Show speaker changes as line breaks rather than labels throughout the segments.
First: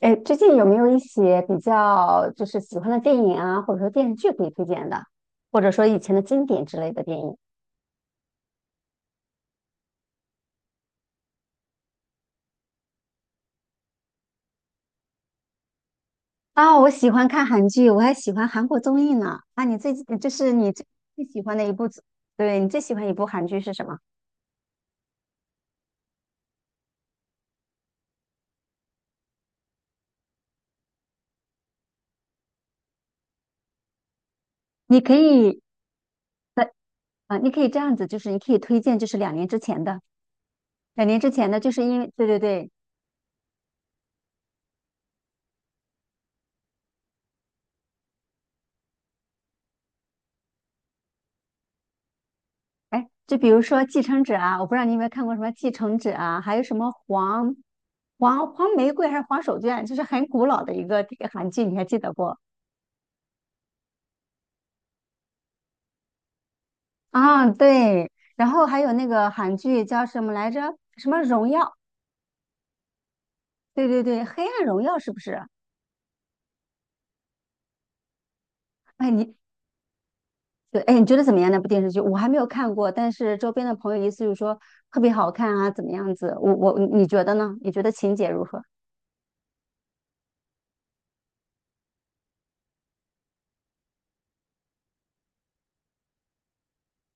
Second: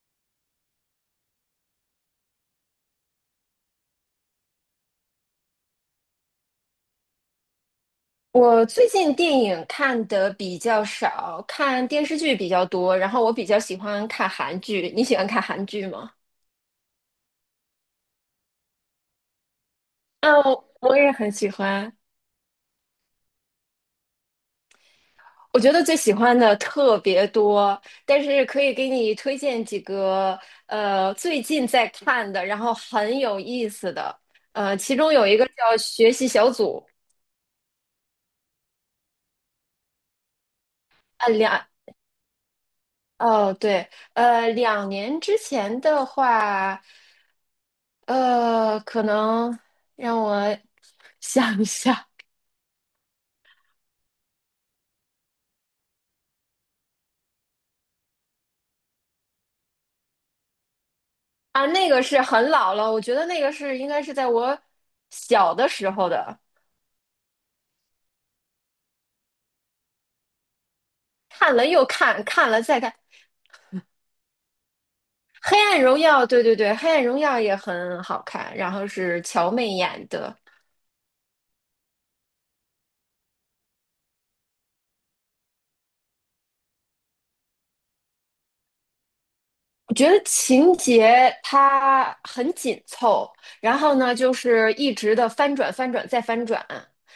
哎，最近有没有一些比较就是喜欢的电影啊，或者说电视剧可以推荐的，或者说以前的经典之类的电影？
我最近电影看的比较少，看电视剧比较多，然后我比较喜欢看韩剧。你喜欢看韩剧吗？
我喜欢看韩剧，我还喜欢韩国综艺呢。啊，你最近就
嗯，
是你最
我也
最
很
喜
喜
欢的一部
欢。
综对，你最喜欢一部韩剧是什么？
我觉得最喜欢的特别多，但是可以给你推荐几个最近在看的，然后很有意思的。其
你
中
可
有一个叫
以
《学习小
在
组》。
啊，你可以这样子，就是你可以推荐，就是两年之前的，
呃，两
就是因为
哦对，两年之前的话。呃，可能让我 想一下。
哎，就比如说《继承者》啊，我不知道你有没有看过什么《继承者》啊，还有什么黄玫瑰还是黄手绢，就是很古老的一个这个韩剧，
啊，
你还
那
记
个
得
是
不？
很老了，我觉得那个是应该是在我小的时候的，
啊，对，然后还有那个韩剧叫什么来着？什么荣
看了
耀？
又看，看了再看。
对对对，黑暗荣耀是不是？
《黑暗荣耀》，对对对，《黑暗荣耀》也很好看，然后
哎，
是
你
乔妹演的。
对，哎，你觉得怎么样？那部电视剧我还没有看过，但是周边的朋友意思就是说特别好看啊，怎么样子？我你觉得呢？你觉得情节如何？
我觉得情节它很紧凑，然后呢，就是一直的翻转、翻转再翻转，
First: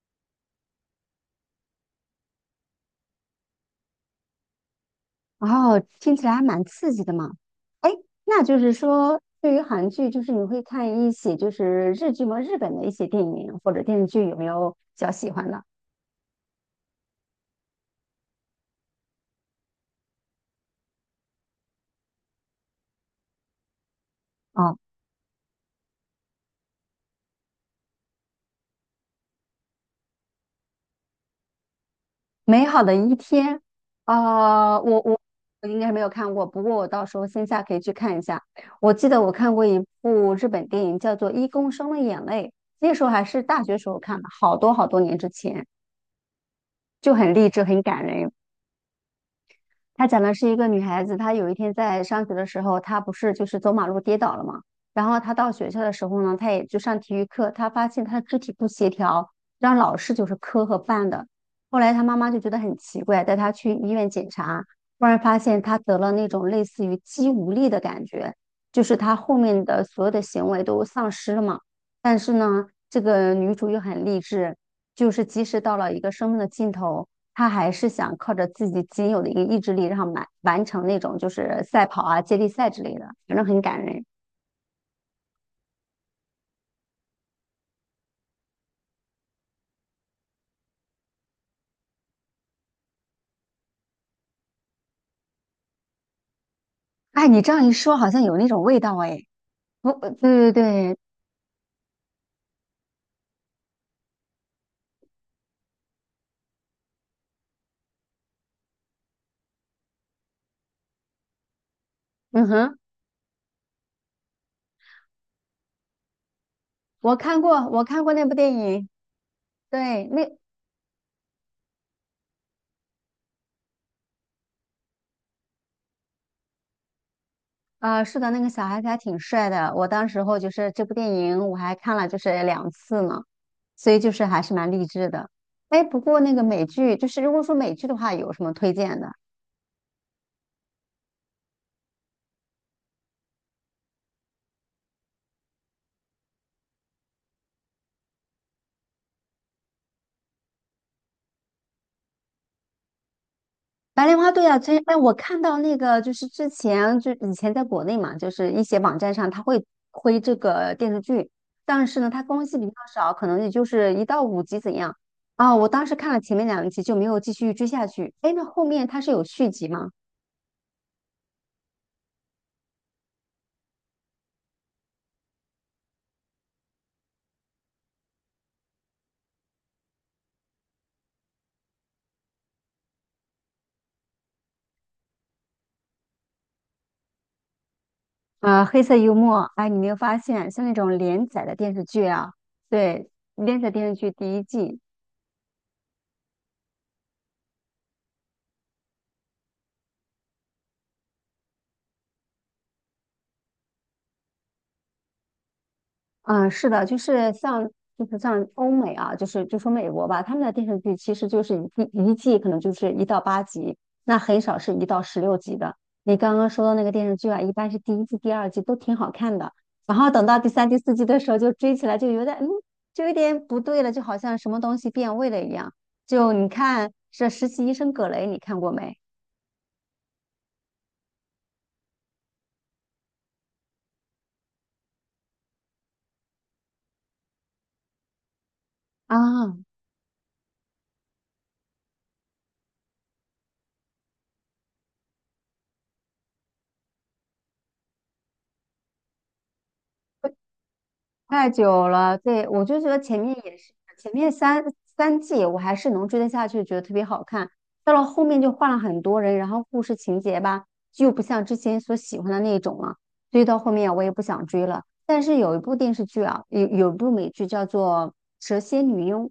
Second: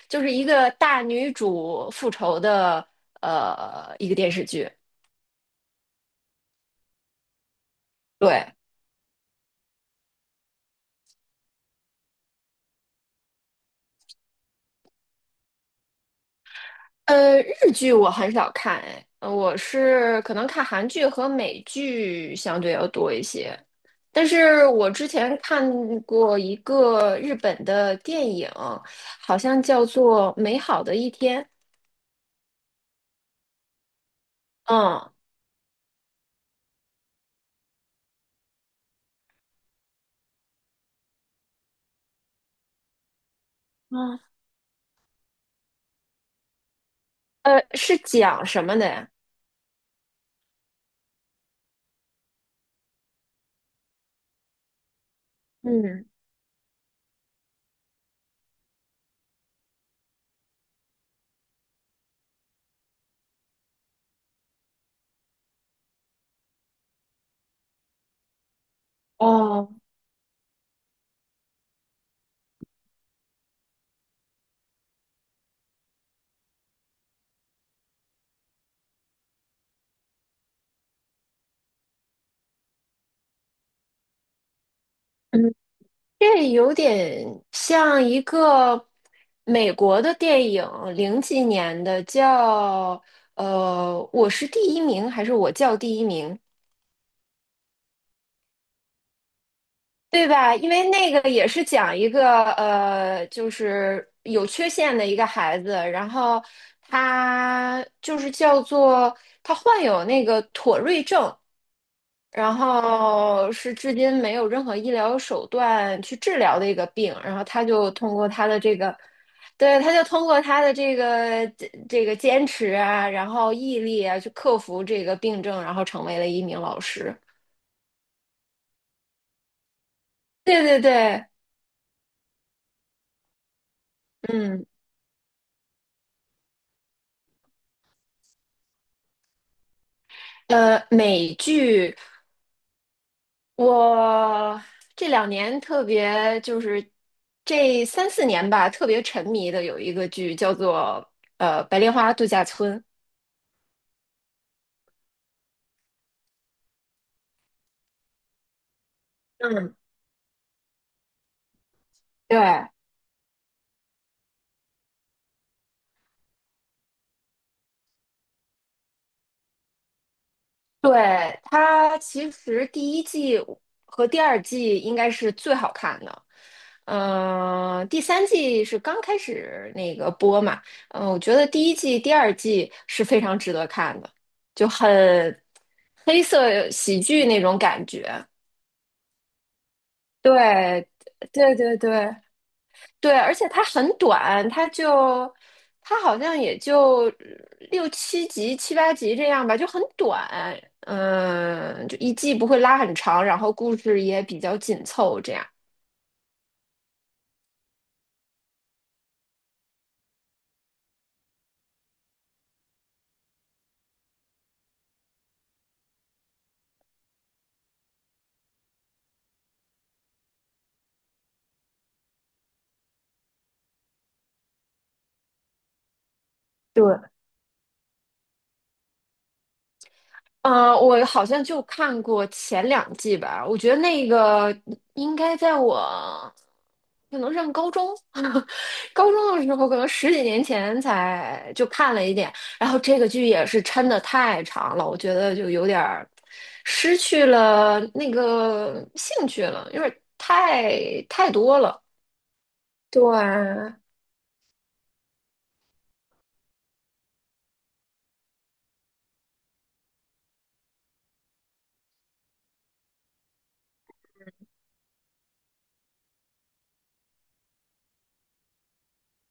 就是一个大女主复仇的一个电视剧。
哦，听起来还蛮刺激的嘛。哎，那
对。
就是说，对于韩剧，就是你会看一些就是日剧吗？日本的一些电影或者电视剧，有没有比较喜欢的？
日剧我很少看。哎，我是可能看韩剧和美剧相对要多一些。但是
啊？
我之前看过一个日本的电影，好像叫做《美好的一天》。
美好的一天》呃，我
嗯。
我我应该没有看过，不过我到时候线下可以去看一下。我记得我看过一部日本电影，叫做《一公升的眼泪》，那时候还是大学时候
嗯。
看的，好多好多年之前，就很励志，很
是
感人。
讲什么的呀？
他讲的是一个女孩子，她有一天在上学的时候，她不是就是走马路跌倒了嘛，然后她到学校的时
嗯。
候呢，她也就上体育课，她发现她的肢体不协调，让老师就是磕和绊的。后来她妈妈就觉得很奇怪，带她去医院检查，忽然发现她得了那种类似于肌无力的感觉，就是她后面
哦，
的所有的行为都丧失了嘛。但是呢，这个女主又很励志，就是即使到了一个生命的尽头。他还是想靠着自己仅有的一个意志力，然后完成那种就是赛跑啊、接力赛之类的，反正很感人。
嗯，这有点像一个美国的电影，零几年的，叫我是第一名还是我叫第一名？
哎，你这样一说，好像有那种味道哎。我，
对
对对
吧？因为
对，
那个也是讲一个就是有缺陷的一个孩子，然后他就是叫做他患有那个妥瑞症，
嗯
然
哼，
后是至今没有任何医疗手段去治疗的一个病，然后他
我
就
看过
通
那
过
部
他
电
的这
影。
个。对，他就
对，
通
那
过他的这个这个坚持啊，然后毅力啊，去克服这个病症，然后成为了一名老师。
是的，那个小孩子还挺帅的。我当时候就
对
是
对
这部电
对，
影，我还看了就是两次呢，所以就是还是
嗯。
蛮励志的。哎，不过那个美剧，就是如果说美剧的话，有什么推荐的？
美剧我这两年特别就是这三四年吧，特别沉迷的有一个剧叫做《白莲花度假村》。
白莲花，对啊，这哎，我看到那个就是之前就以前在国内嘛，就是一些网站上它会
嗯，
推这个电视剧，但是呢，它
对
更新比较少，可能也就是一到五集怎样啊。我当时看了前面两集就没有继续追下去。哎，那后面它是有续集吗？
对，它其实第一季和第二季应该是最好看的。嗯，第三季是刚开始那个播嘛。嗯、我觉得第一季、第二季是非常值得看的，就很黑色喜剧那种感觉。
黑色幽默，哎，你没有发现像那
对，
种连载的
对
电
对
视剧
对
啊？对，
对，而且
连
它
载电视
很
剧第一
短。它
季
就它好像也就六七集、七八集这样吧，就很短。嗯，就一季不会拉很长，然后故事也比较紧凑，这样。
嗯，是的，就是像欧美啊，就是就说美国吧，他们的电视剧其实就是一季可能就是一到八集，那很少是一到十六集的。你刚刚说的那个电视剧啊，一般是第一季、第二季都挺好看的，然后等到第三、第四季的时候就追起来就有点就有点不对了，就好像什么东西变味了一样。就你看
对。
这《实习医生葛雷》，你看过没？
我好像就看过前两季吧，我觉得那个应该在我可能上高中，高中的时
啊，
候，可能十几年前才就看了一点。然后这个剧也是抻的太长了，我觉得就有点儿失去了那个兴趣了，因为太
太
多了。
久了，对，我就觉得前面也
对，
是，前面三季我还是能追得下去，觉得特别好看。到了后面就换了很多人，然后故事情节吧，就不像之前所喜欢的那种了，所以到后面我也不想追了。但是有一部电视剧啊，有一部美剧叫做《蛇蝎女佣》，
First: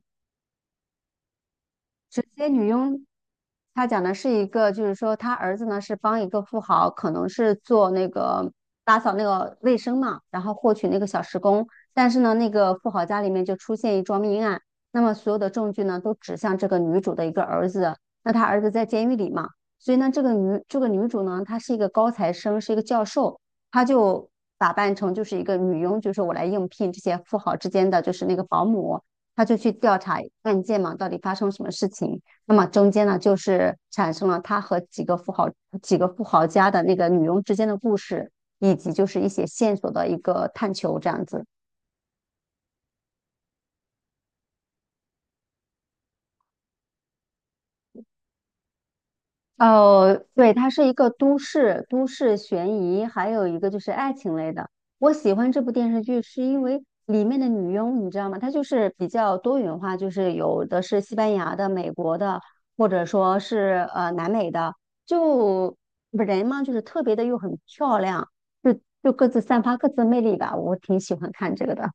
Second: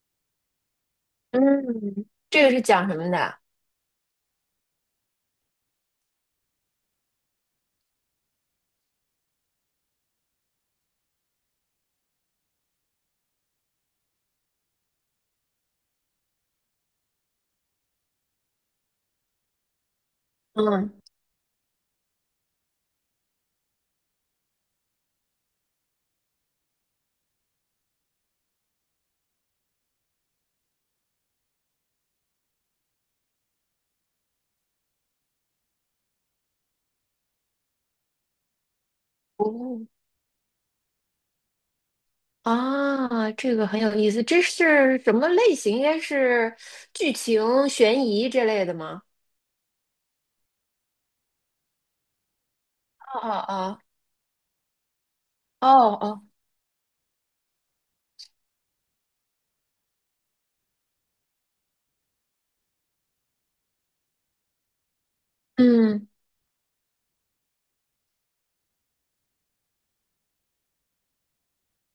嗯，
直
这
接
个是
女
讲什
佣，
么的？
她讲的是一个，就是说她儿子呢是帮一个富豪，可能是做那个打扫那个卫生嘛，然后获取那个小时工，但是呢，那个富豪家里面就出现一桩命案，那么所有的证据呢都指向这个女主的一个儿子，那她儿子在监狱里嘛，所以呢，这个
嗯，
女主呢，她是一个高材生，是一个教授，她就打扮成就是一个女佣，就是我来应聘这些富豪之间的就是那个保姆。他就去调查案件嘛，到底发生什么事情。那么中间呢，就是产生了他和几个富豪、几个富豪家的那个女佣之间的故事，以及就是一些线
哦。
索的一个探求，这样子。
啊，这个很有意思，这是什么类型？应该是剧情、悬疑这类的吗？
哦，对，它是一个都市悬疑，
哦
还有一个就
哦
是爱情类的。我喜欢这
哦
部电
哦
视剧
哦。
是因为里面的女佣，你知道吗？她就是比较多元化，就是有的是西班牙的、美国的，或者说是南美的，就
嗯，
人嘛，就是特别的又很漂亮，就就各自散发各自的魅力吧。我挺喜欢看这个的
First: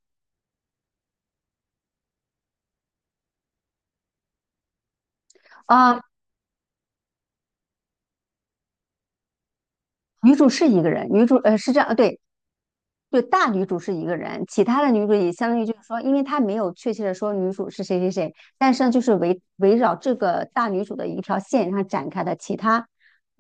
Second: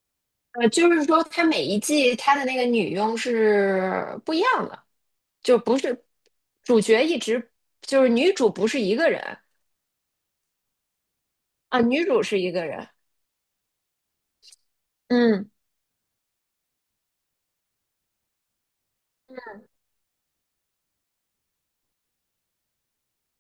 就是说它每一季它的那个女佣是不一样的，就不
啊。
是主角一直就是女主不是一个人
女主是一个人，女主是这
啊，
样，
女
对，
主是一个人。
就大女主是一个人，其他的女主也相
嗯
当于就是说，因为她没有确切的说女主是谁谁谁，但是呢，就是围绕这个大女主的一条线上展开的其他，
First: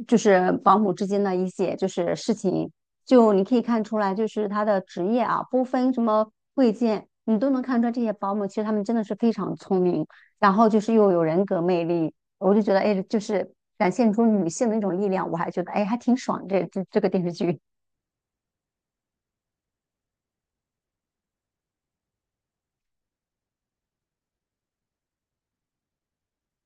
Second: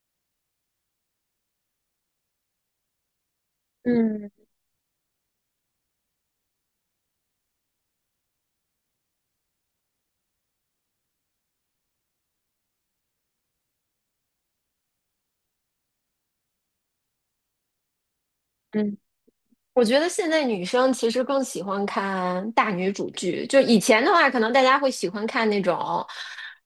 就是保姆之间的一些就是事情，就你可以看出来，就是
嗯
她的职业啊，不分什么贵贱，你都能看出来这些保姆其实她们真的是非常聪明，然后就是又有人格魅力，我就觉得哎，就是展现出女性的一种力量，我还觉得哎还挺爽这个电视剧。
嗯，我觉得现在女生其实更喜欢看大女主剧，就以前的话，可能大家会喜欢看那种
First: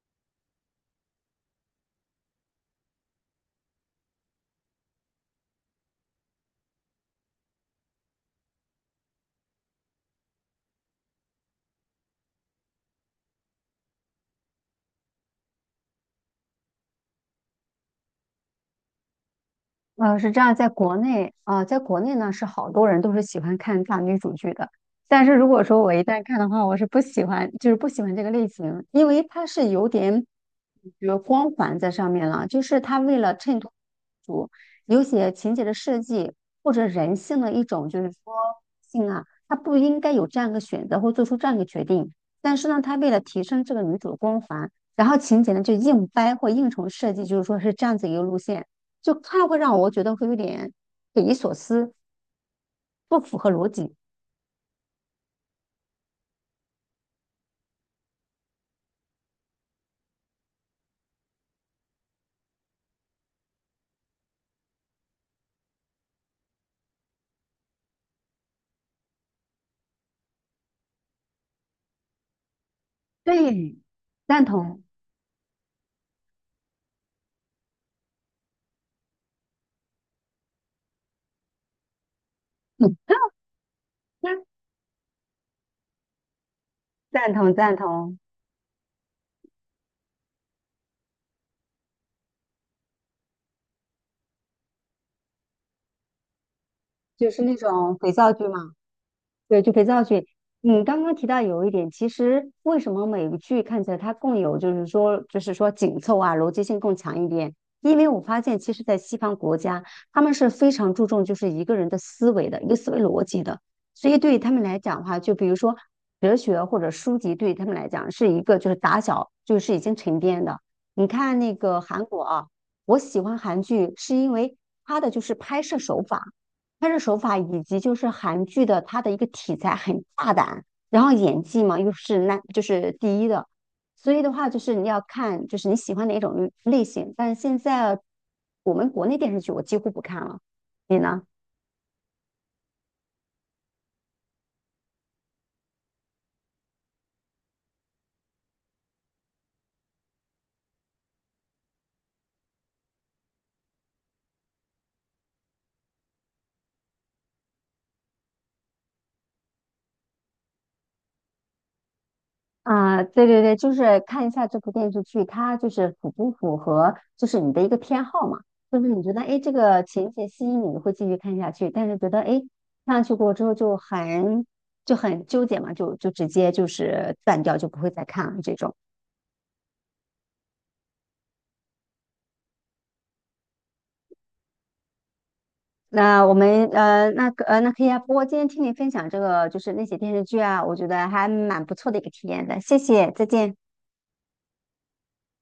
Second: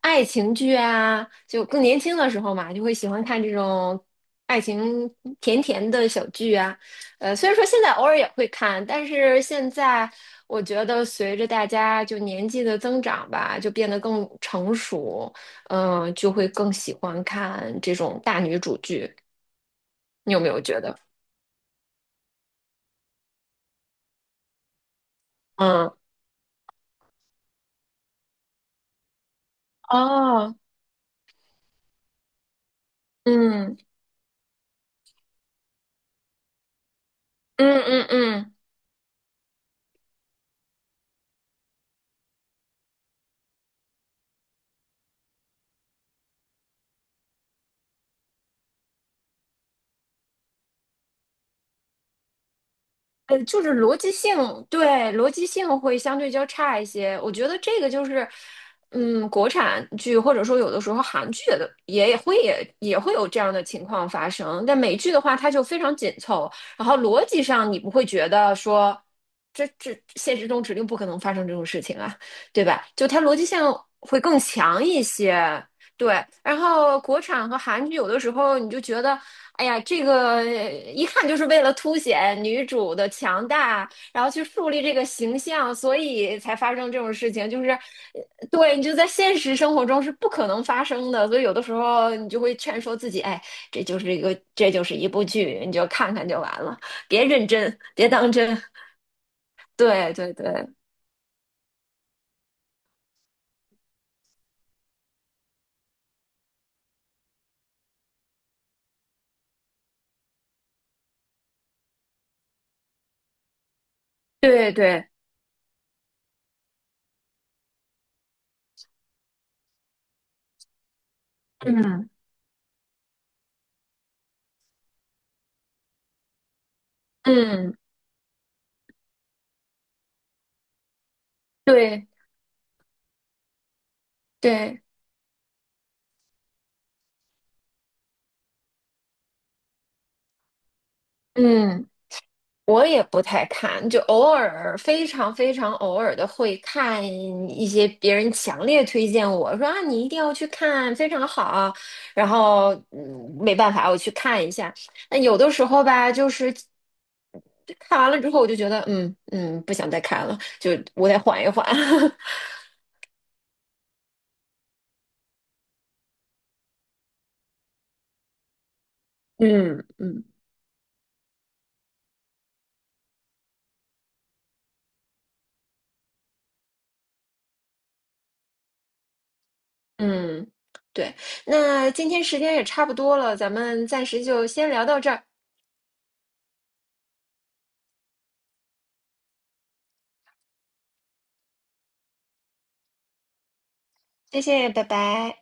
爱情剧啊，就更年轻的时候嘛，就会喜欢看这种爱情甜甜的小剧啊。虽然说现在偶尔也会看，但是现在我觉得随着大家就年纪的增长吧，就变得更成熟。嗯、就会更喜欢看这种大女主剧。
呃，是
你
这
有没
样，
有
在
觉
国
得？
内啊、在国内呢是好多人都是喜欢看大女主剧的，但是如果说
嗯，
我一旦看的话，我是不喜欢，就是不喜欢这个类型，因为它是有点，
哦，
比如光环在上面了，就是他为了衬托
嗯。
主有些情节的设计或者人性的一
嗯
种就
嗯
是说
嗯，
性啊，他不应该有这样一个选择或做出这样一个决定，但是呢，他为了提升这个女主的光环，然后情节呢就硬掰或硬重设计，就是说是这样子一个路线。就看了会让我觉得会有点匪夷所思，不符合
就
逻
是
辑。
逻辑性，对，逻辑性会相对较差一些。我觉得这个就是，嗯，国产剧或者说有的时候韩剧的也会也会有这样的情况发生。但美剧的话，它就非常紧凑，然后逻辑上你不会觉得说，这现实中指定不可能发生这种事情啊，对吧？就它逻辑性
对，
会更
赞同，
强一些。对，然后国产和韩剧有的时候你就觉得，哎呀，这个一看就是为了凸显女
嗯，
主的强大，然后去 树立这个形象，所以才发生这种事
赞
情。
同
就是，
赞
呃
同，
对，你就在现实生活中是不可能发生的，所以有的时候你就会劝说自己，哎，这就是一个，这就是一部剧，你就看看就完了，别
就是
认
那
真，
种
别
肥皂
当
剧
真。
嘛。对，就肥皂
对
剧。
对对
你刚刚提到有一点，其实为什么美剧看起来它更有，就是说，紧凑啊，逻辑性更强一点？因为我发现，其实，在西方国家，他们是非常注重就是一个人的思维的一个思维逻辑的，所以对于他们
对
来讲的
对，
话，就比如说哲学或者书籍，对于他们来讲是一个就是打小就是已经沉淀的。你看那个韩
嗯
国啊，我喜欢韩剧是因为它的就是拍摄手法。拍摄手法以
嗯，
及就是韩剧的它的一个题材很大胆，然后演技嘛又
对
是那就是第一的，所以的话就是
对，
你要看就是你喜欢哪种类型，但是现在我们国内电视剧我几乎不看了，你呢？
嗯。我也不太看，就偶尔非常非常偶尔的会看一些别人强烈推荐我说啊，你一定要去看，非常好。然后嗯，没办法，我去看一下。那有的时候吧，就是看完了之后，我就觉得嗯嗯，不想再看了，就我得缓一缓。
啊，对对对，就是看一下这部电视剧，它就是符不符合就是你的一个偏好嘛？就是你觉得哎，诶这个
嗯
情
嗯，
节吸引你，你会继续看下去；但是觉得哎，诶看下去过之后就很纠结嘛，就直接就是断掉，就不会再看了这种。
嗯，对。那今天时间也差不多了，咱们暂时就先聊到这儿，
那我们那可以啊。不过今天听你分享这个就是那些电视剧啊，我觉得还蛮不错的一个体验的。谢谢，再见。
谢谢，拜拜。